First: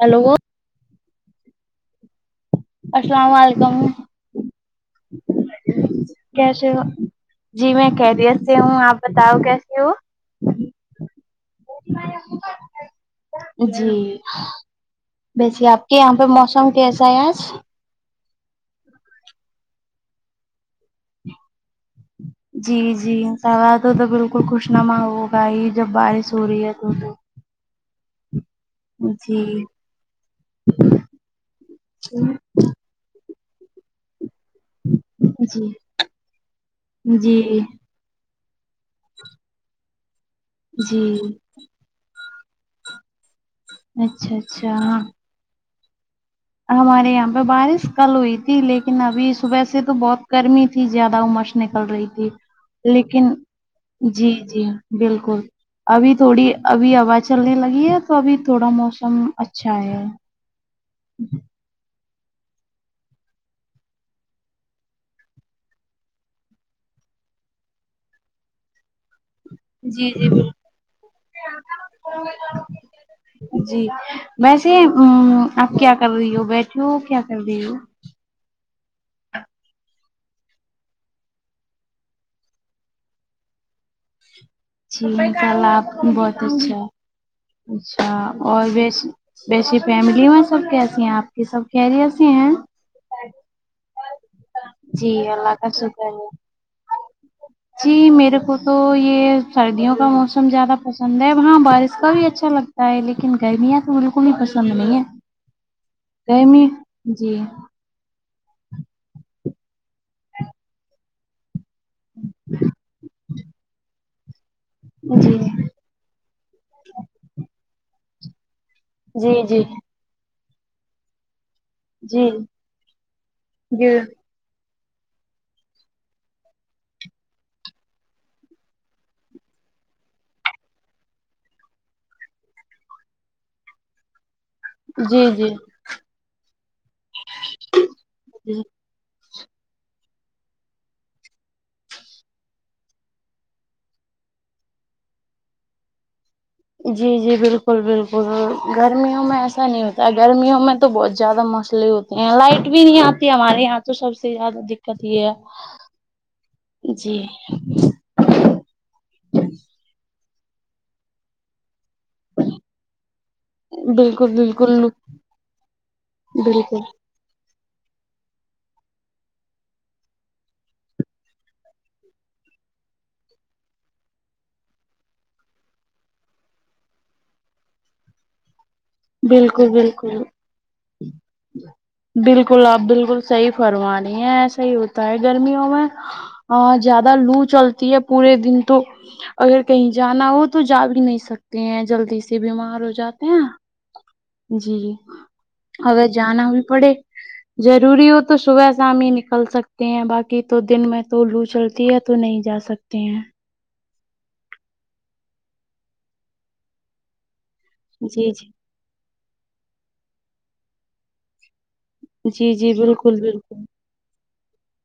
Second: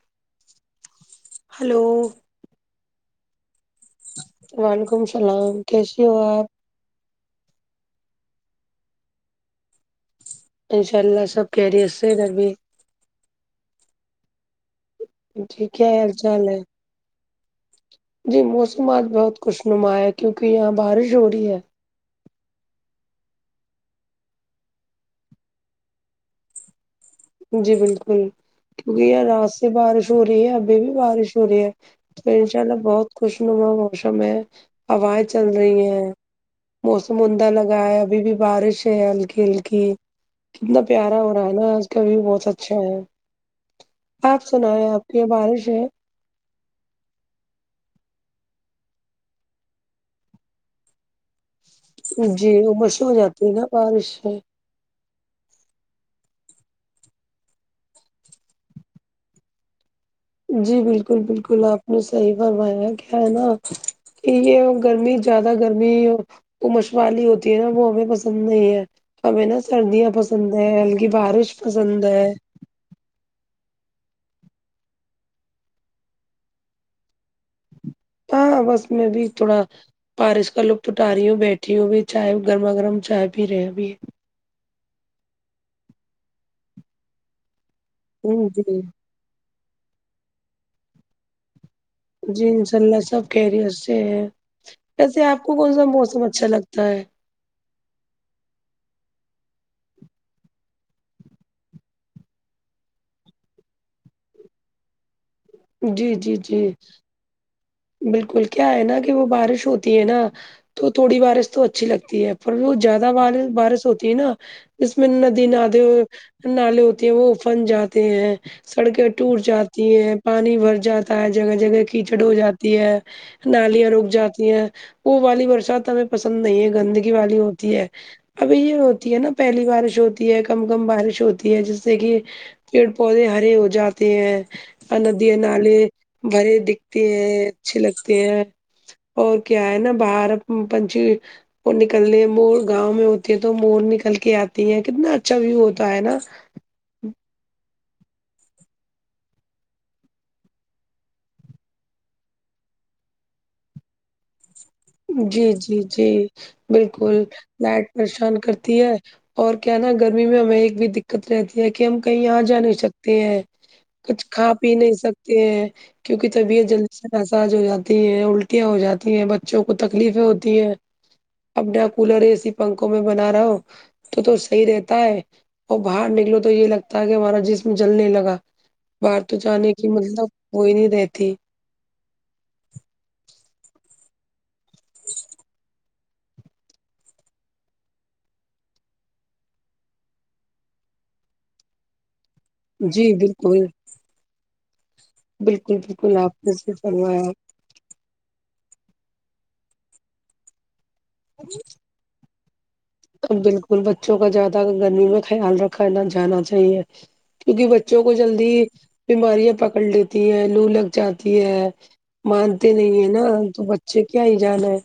hello hello السلام و علیکم وعلیکم السلام کیشی ہو آپ اچھا جی میں کیریت سے ہوں آپ بتاؤ کیسی ہو انشاء اللہ سب کہریت سے ادہر بھی جی جی وسے آپ کیا کے حال یہاں پہ چال ہے موسم کیسا ہے آج جی موسم آج بہت خوش نما ہے کیونکہ یہاں بارش ہو رہی ہے جی جی انشاء اللہ تو تو بالکل خوش نما ہوگا ہی جب بارش ہو رہی ہے تو تو جی بالکل کیونکہ یاہے رات جی سے بارش ہو رہی ہے ابھی بھی بارش ہو رہی ہے تو چلو بہت خوش نما موشم ہے ہوائیں چل جی رہی ہیں موسم عمدہ جی لگا ہے ابھی بھی بارش ہے ہلکی ہلکی کتنا جی پیارا ہو رہا ہے نا آج کا ویو بہت اچھا ہے اچھا آپ سنا ہے اچھا آپ کی یہ بارش ہے ہمارے یہاں پہ بارش کل ہوئی تھی لیکن ابھی صبح سے تو بہت گرمی تھی زیادہمش نکل رہی تھی جی امس ہو لیکن جاتی ہے نا بارش جی سے جی بالکل ابھی تھوڑی ابھی ہوا چلنے لگی ہے تو ابھی تھوڑا موسم اچھا ہے جی بالکل بالکل آپ صحی فرمایا کیا ہے نا کہ یہ گرمی جایادہ گرمی وہ مشوالی ہوتی ہے نا وہ ہمیں پسند نہیں ہے ہمیں نا جی سردیاں جی بالکل پسند ہے ہلکی بارش پسند ہے جی ویسے ا آپ کیا کر رہی ہو بیٹھی ہو کیا کر رہی ہو ہاں بس میں بھی تھوڑا بارش کا لطف اٹا رہی ہوں بیٹھی ہوں ا بھی چائے گرما گرم چائے پی رہے ہیں ا بھی جی انتا اللہ بہت اچھا اچھا اور جی بھی بیسی فیملی میں سب کیسی ہیں آپ کی سب کیریرت سے جی ہیں انشاء اللہ سب کیریئرت سے ہے جی ویسے ہے آپ اللہ کو کا کون سا شکر موسم ہے اچھا لگتا ہے جی میرے کو تو یہ سردیوں کا موسم زیادہ پسند ہے وہاں بارش کا بھی اچھا لگ ہے لیکن گرمیاں تو بالکل ہی پسند نہیں ہے جی جی جی رحمی جی بالکل کیا ہے نا کہ وہ بارش ہوتی ہے نا تو تھوڑی بارش تو اچھی لگتی ہے پر وہ زیادہ ب بارش ہوتی ہے اس میں میں جی ندی نادے نالے ہوتے ہیں وہ افن جاتے ہیں سڑکیں ٹوٹ جی جی جاتی ہیں پانی بھر جاتا ہے جگہ جگہ کیچڑ جی ہو جاتی ہے نالیاں جی رک جاتی ہیں ا والی برسات تو ہمیں پسند نہیں ہے گندگی والی ہوتی ہے ابھی یہ ہوتی ہے نا پہلی بارش ہوتی ہے کم کم بارش ہوتی ہے جس سے کہ پیڑ پودے ہرے ہو جاتے ہیں اور جی ندیاں نالے جی بھرے دکھتے ہیں اچھے لگتے ہیں اور کیا ہے نا باہر پنچی وہ نکلنے مور گاؤں میں ہوتی ہے تو مور نکل کے آتی ہیں کتنا اچھا ویو ہوتا ہے نا جی جی بالکل بالکل گرمیوں میں ایسا نہیں ہوتا گرمیوں میں تو بہت زیادہ مسئلے ہوتے لائٹ بھی نہیں آتی ہمارے یہاں تو سب سے زیادہ د جی جی جی بالکل جی لایٹ پریشان کرتی ہے اور کیا نا گرمی میں ہمیں ایک بھی د دقت رہتی ہے کہ ہم کہیں یہاں جا نہیں سکتے ہیں کچھ بالکل کھا پی بالکل نہیں سکتے ہیں کیونکہ طبیعت بالکل جل محساج ہو جاتی ہیں الٹیاں ہو جاتی ہیں بچوں کو تکلیفیں ہوتی ہیں اپنا کولر ایسی پنکھوں میں بنا رہا ہو تو تو صحیح رہتا ہے اور باہر نکلو تو یہ لگتا ہے کہ ہمارا جسم جلنے لگا باہر تو بالکل جانے کی بالکل مطلب وہئی نہیں رہتی بالکل آپ بالکل صحیح فرما رہے ہیں ایسا ہی ہوتا ہے گرمیوں میں ا زیادہ لو چلتی ہے پورے دن تو اگر کہیں جانا ہو تو جا بھی نہیں سکتے ہیں جلدی سے جب بیمار ہو جی جاتے ہیں بالکل جی بالکل اگر بالکل آپ جانا نے بھی سے پڑے فرمایا ہے ضروری ہو تو صبح شام ہی نکل سکتے ہیں باقی تو دن میں تو لو چلتی ہے تو نہیں جا سکتے ہیں بالکل بچوں کا زیادہ گرمی میں خیال رکھا نہ جانا چاہیے کیونکہ ب بچوں کو جی جلدی جی بیماریاں پکڑ لیتی ہیں لو لگ جاتی ہے جی مانتے جی نہیں ہیں بالکل نا بالکل تو بچے کیا ہی جانا ہے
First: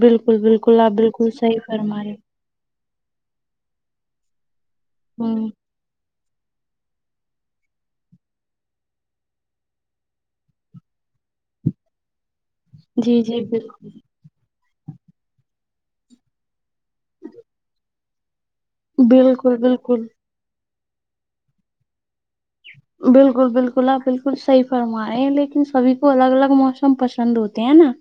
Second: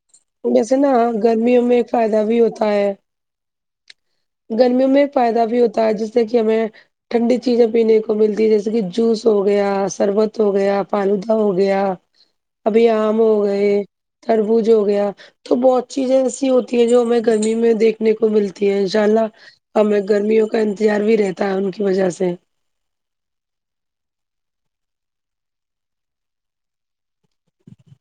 بالکل جیسے بالکل نا آپ بالکل صحیح گرمیوں میں فرما رہے فائدہ ہ بھی ہوتا ہے گرمیوں میں فائدہ بھی ہوتا ہے جس سے کہ ہمیں ٹھنڈی چیزیں پینے کو ملتی ہے جیسے کہ جوس ہو گیا شربت ہو گیا فالودہ ہو گیا ابھی آم جی ہو جی گئے بالکل تربوز ہو گیا تو بہت چیزیں ایسی ہوتی ہیں جو ہمیں گرمی میں دیکھ کو ملتی ہے ان شاء اللہ بالکل ہمیں بالکل گرمیوں کا انتظار بھی رہتا ہے ان کی وجہ سے بالکل بالکل آپ بالکل صحیح فرما رہے ہیں لیکن سبھی کو الگ الگ موسم پسند ہوتا نا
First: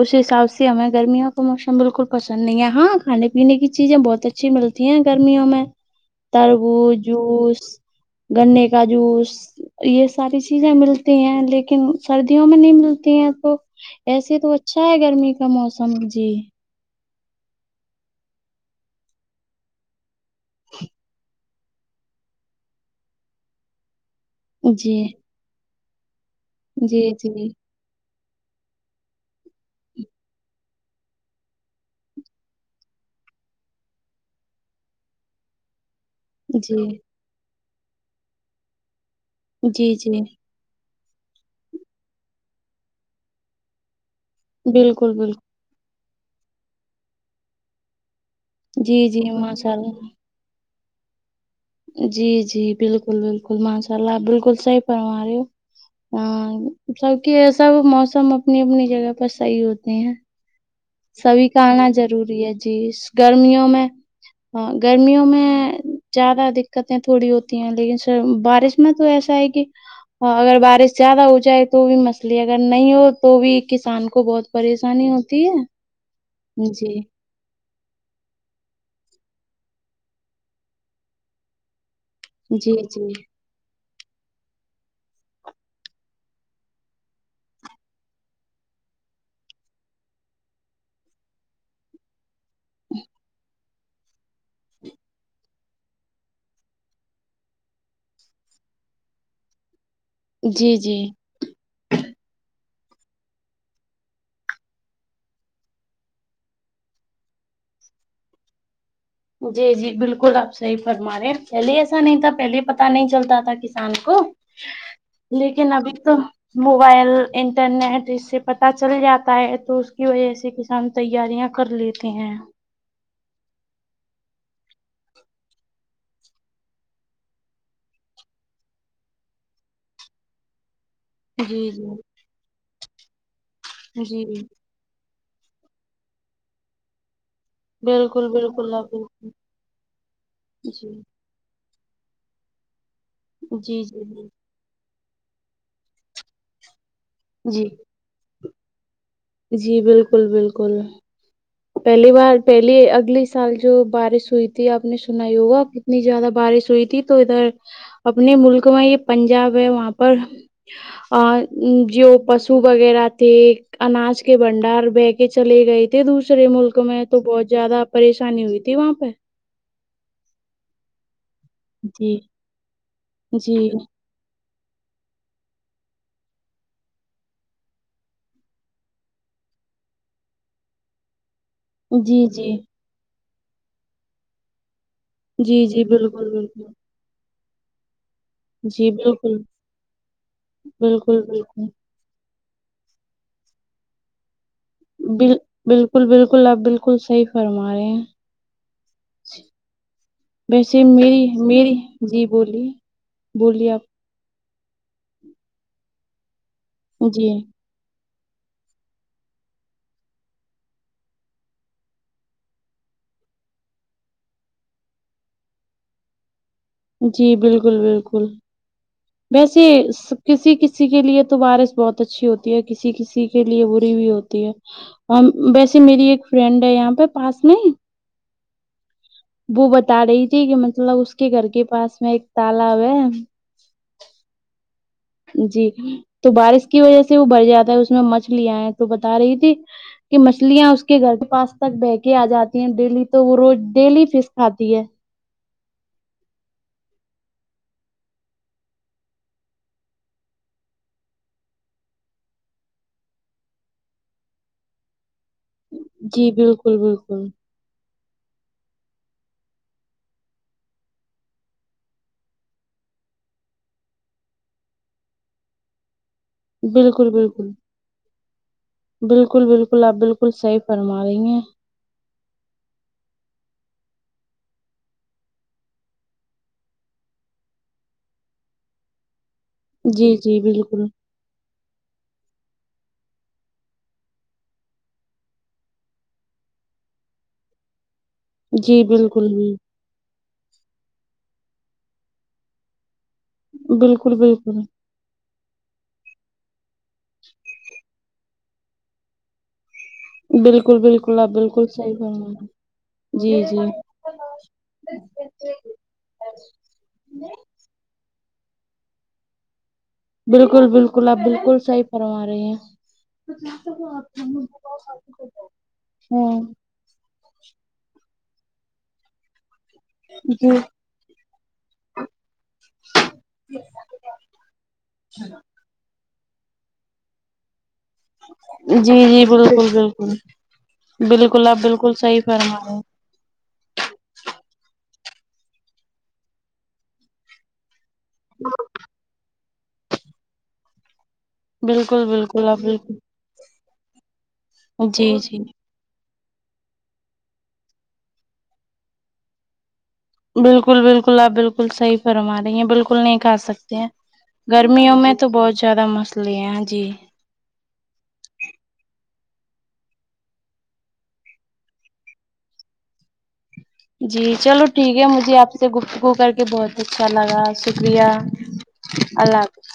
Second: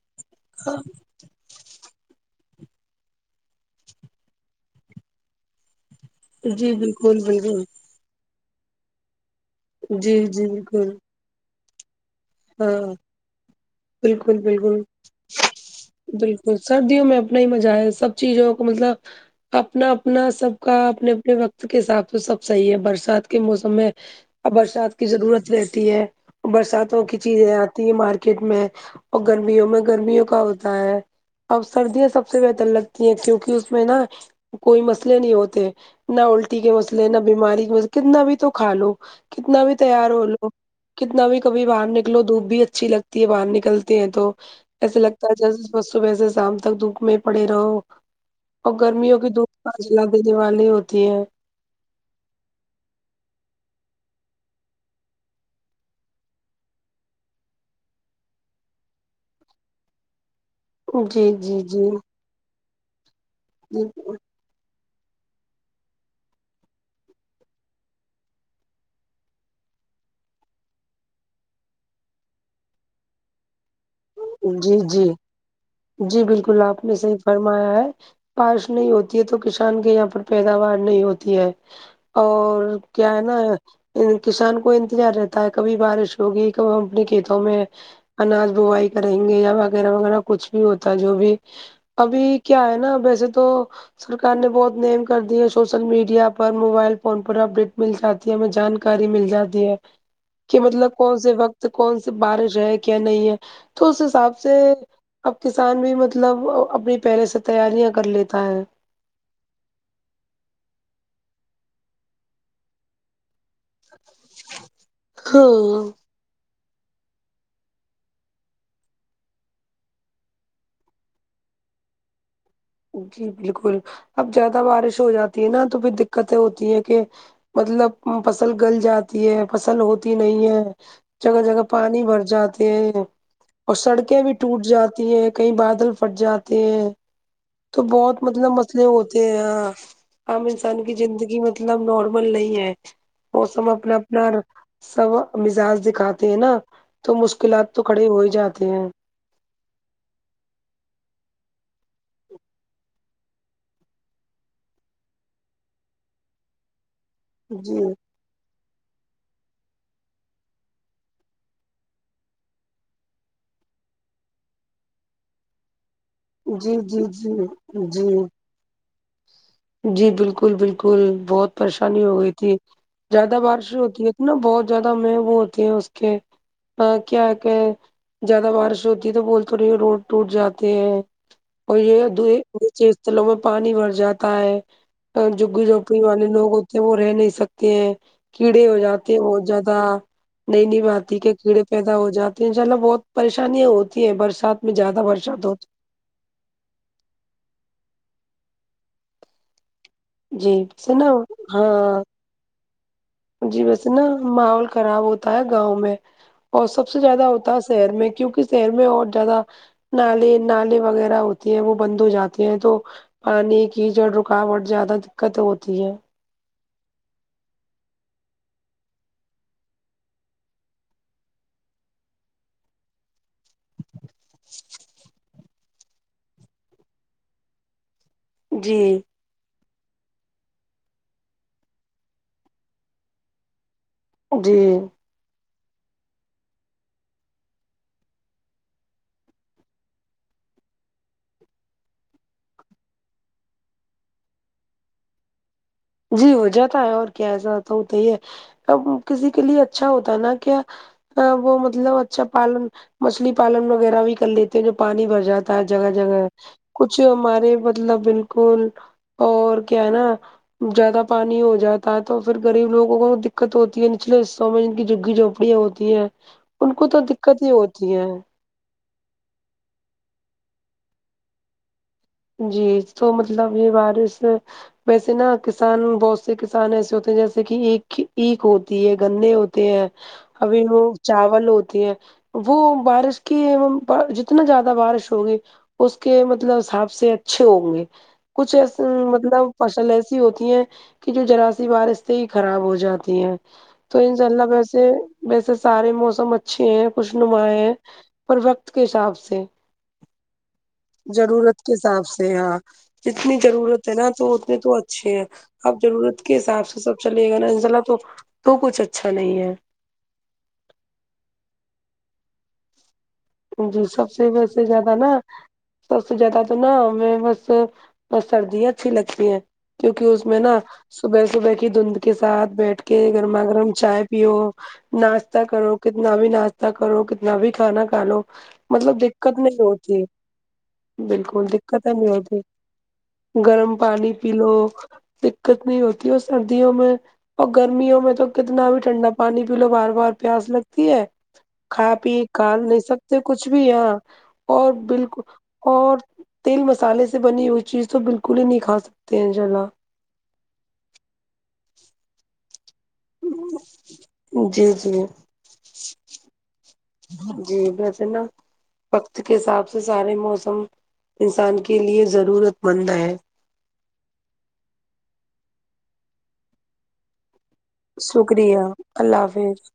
اس حساب سے ہاں ہمیں گرمیوں تو موسم بالکل پسند نہیں ہے ہاں کھانے پینے کی چیزیں بہت اچھی ملتی ہیں گرمیوں میں جی تربو بالکل جوس بالکل گنے کا جوس یہ جی ساری جی چیزیں بالکل مل تی ہیں لیکن سردیوں میں نہیں ہاں ملتی ہیں تو بالکل ایسے تو بالکل اچھا ہے گرمی کا موسم جی بالکل سردیوں میں اپنا ہی مزہ ہے سب چیزوں کو مطلب اپنا اپنا سب کا اپنے اپنے وقت کے حساب تو سب صحیح ہے برسات کے موسم میں برسات جی کی ضرورت رہتی ہے برساتوں جی کی جی چیزیں آتی ہیں مارکیٹ میں اور گرمیوں میں گرمیوں کا ہوتا ہے اب سردیاں سب سے بہتر لگتی ہیں کیونکہ اس میں نا کوئی مسئلے نہیں ہوتے نہ الٹی کے جی مسئلے نہ بیماری کے مسئلے کتنا بھی تو کھا لو کتنا بھی جی تیار جی ہو لو کتنا بھی کبھی باہر نکلو دھوپ بھی اچھی لگتی ہے باہر نکلتی ہیں تو ایسے بالکل لگتا ہے بالکل جس و صبح سے شام تک دھوپ میں پڑے رہو اور جی گرمیوں کی جی دوپ ماشاء اللہ جلا دینے والی ہوتی ہیں جی جی بالکل بالکل ماشاء اللہ بالکل صحیح فرما رہی ہو ہاں سب کی ایسا موسم اپنی اپنی جگہ پر صحیح ہوتے ہیں جی سبھی جی کا آنا جی ضروری ہے جی گرمیوں میں ہاں گرمیوں میں زیادہ دقتیں تھوڑی ہوتی ہیں لیکن بارش اتنا تو ایسا ہے کہ ہاں اگر بارش زیادہ ہو جائے تو بھی مسئلہ اگر نہیں ہو تو بھی کسان کو کو بہت جی جی پریشانی ہوتی ہے جی بالکل آپ نے جی صحیح فرمایا ہے بارش نہیں ہوتی ہے تو کسان کے یہاں پر پیداوار نہیں ہوتی ہے اور جی جی کیا ہے نا کسان کو انتظار رہتا ہے کبھی بارش ہوگی کب ہم اپنے کھیتوں میں اناج بوائی کریں گے یا وغیرہ وغیرہ کچھ بھی ہوتا ہے جو بھی ابھی کیا ہے نا ویسے تو سرکار نے بہت نیم کر دیے ہیں سوشل میڈیا پر موبائل فون پر اپڈیٹ مل جاتا جی ہمیں جانکاری مل جاتی ہے کی جی مطلب جی کون سے وقت کون سی بارش ہے کیا نہیں ہے تو اس حساب سے اب کسان بھی مطلب اپنی پہیلے سے تیاریاں کر لیتا ہے جی جی بالکل آپ صحی فرما رہے ہیں پہلے ایسا نہیں تھا پہلے پتہ نہیں چلتا تھا ک شان کو لیکن ہاں ابھی تو موبائل انٹرنیٹ اس سے پتا چل جاتا ہے تو اس کی وجہ سے ک ہم تیاریاں کر لیتے ہیں جی بالکل اب زیادہ بارش ہو جاتی ہے نا تو پھر دقتیں ہوتی ہے کے مطلب فصل گل جاتی ہے فصل ہوتی نہیں ہے جگہ جگہ جی پانی جی بھر جاتے ہیں اور سڑکیں بھی جی ٹوٹ جاتی ہیں کہیں بادل فٹ جاتے ہیں تو بہت بالکل مطلب بالکل مسلے آپ ہوتے بالکل ہیں ہاں عام انسان جی کی زندگی مطلب مطلب نارمل نہیں ہے موسم جی اپنا اپنا جی سب مزاج دکھاتے ہیں نا تو جی مشکلات تو کھڑے ہو ہی جاتے ہیں جی بالکل بالکل پہلی بار پہلی اگلے سال جو بارش ہوئی تھی آپ نے سناہی ہوگا کتنی زیادہ بارش ہوئی تھی تو ادھر جی اپنے ملک میں یے پنجاب ہے وہاں پر آ جو پشو وغیرہ تھے اناج کے بنڈار بہے کے چلے گئے تھے دوسرے دوسرے جی ملک جی میں تو بہت جی زیادہ جی پریشانی ہوئی تھی وہاں پے جی بالکل بالکل بہت پریشانی ہو جی گئی تھی زیادہ جی بارش ہوتی ہے نا بہت زیادہ مے وہ ہوتی ہیں اس کے کیا کہ زیادہ بارش ہوتی ہے تو بول تو رہی روڈ ٹوٹ جاتے ہیں اور یے جی جی نیچے استلوں میں پانی بھر جاتا ہے جگی جی جی جھوپی والے بالکل لوگ بالکل ہوتے ہیں رہ نہیں سکتے ہیں کیڑے ہو جی جاتے ہیں بالکل بہت زیادہ نئی نئی باتتی بالکل کہ کیڑے بالکل پے دا ہو جاتے ہے ہیں ان شاء اللہ بہت پریشانیاں ہوتی ہیں برسات میں زیادہ بل برسات ہوتی بالکل بالکل آپ بالکل صحیح فرما رہے ہیں جی ویسے نا میری میری ہاں جی بولیے جی بولیے ویسے نا ماحول خراب ہوتا ہے گاؤں میں اور سب سے آپ زیادہ جی ہوتا ہے شہر میں کیونکی شہر میں اور زیادہ نالے نالے وغیرہ ہوتے ہیں وہ بند ہو جاتے ہیں تو پانی کی جو رکاوٹ زیادہ دقت ہوتی ہے جی بالکل بالکل ویسے کسی کسی کے لیے تو باریس بہت اچھی ہوتی ہے کسی کسی کے لیے بری بھی ہوتی تی ہے ویسے میری ایک فرینڈ ہے یہاں پے پاس نہیں جی وہ بتا رہی تھی کی مطلب اس کے گھر کے پاس میں ایک تالاب ہے جی جی تو بارش کی وجہ سے وہ بر جاتا ہے اس میں مچھلیا آئے تو بتا رہی تھی کی مچھلیاں اس کے گھر کے پاس تک بہے کے آ جاتی ہیں ڈیلی تو وہ روز ڈیلی فش کھاتی ہے جی ہو جاتا ہے اور کیا ایسا تو ہوتا ہی ہے اب کسی کے لیے اچھا ہوتا ہے نا کیا وہ مطلب اچھا پالن مچھلی پالن وغیرہ بھی کر لیتے ہیں جو پانی بھر جاتا جگہ جگہ جی بالکل کچھ بالکل ہمارے مطلب بالکل اور کیا ہے نا زیادہ پانی ہو جاتا ہے تو فیر غریب لوگوں کو دقت ہوتی ہے نچلے حصوں میں جن کی جگی جھونپڑیاں ہوتی تی ہے ان کو تو بالکل دکت ہی بالکل ہوتی ہے بالکل بالکل آپ بالکل صحیح فرما رہی ہیں جی تو مطلب یہ بارش ویسے نا کسان بہت سے کسان ایسے ہوتے ہیں جیسے کہ ایکھ ہوتی ہے گنے ہو تےہے جی جی ابھی وہ بالکل چاول ہوتی ہے وہ بارش کی ام جتنا زیادہ بارش ہوگی اس کے مطلب حصاب سے اچھے ہوں گے کچھ اس جی بالکل مطلب فصل ہوتی ہیں کہ جو ذرا سی بارش سے ہی خراب ہو جاتی ہے تو بالکل انشاء اللہ بالکل ویسے سارے موسم اچھے ہیں خوش نما ہیں پر وقت کےحساب سے بالکل بالکل ہاں ضرورت بالکل کے صحیح حساب فرما رہی سے ہیں ہاں جتنی جی جی ضرورت نا تو اتنے تو اچھے ہیں اب ضرورت کے حساب سے سب چلے گا نا انشاء اللہ تو کچھ اچھا نہیں ہے بالکل بالکل آپ بالکل صحیح فرما رہی ہیں جی سب سے ویسے زیادہ نا سب سے زیادہ ہوں تو نا میں بس اور سردیا اچھی لگتی ہیں کیونکہ اس میں جی نا صبح صبح کی دھند کے ساتھ بیٹھ کے گرما گرم چائے پیو ناشتہ کرو کتنا بھی ناشتہ کرو کتنا بھی کھانا کھا لو جی مطلب جی دکت نہیں بالکل ہوتی بالکل بالکل آپ دکت بالکل نہیں صحیح ہوتی فرما رہے ہیں گرم پانی پی لو دکت نہیں ہوتی اور سردیوں میں اور گرمیوں میں تو کتنا بھی ٹھنڈا پانی پی لو بار بار پیاس لگتی ہے کھا بالکل پی بالکل آپ کام بالکل لےسکتے کچھ بھی یہاں اور جی بالکل جی اور تیل مسالے سے بنی ہوئی چیز تو بالکل ہی نہیں کھا سکتے ہیں انشاء اللہ بالکل بالکل آپ بالکل صحیح فرما رہی ہیں بالکل بالکل نہیں کھا سکتے ہیں جی گرمیوں جی میں تو بہت زیادہ مسلے ہیں جی جی ویسے نا وقت کے حساب سے سارے موسم انسان کے لیے ضرورت مند ہے جی چلو ٹھیک ہے مجھے آپ سے گفتگو کر کے بہت اچھا لگا شکریہ اللہ حافظ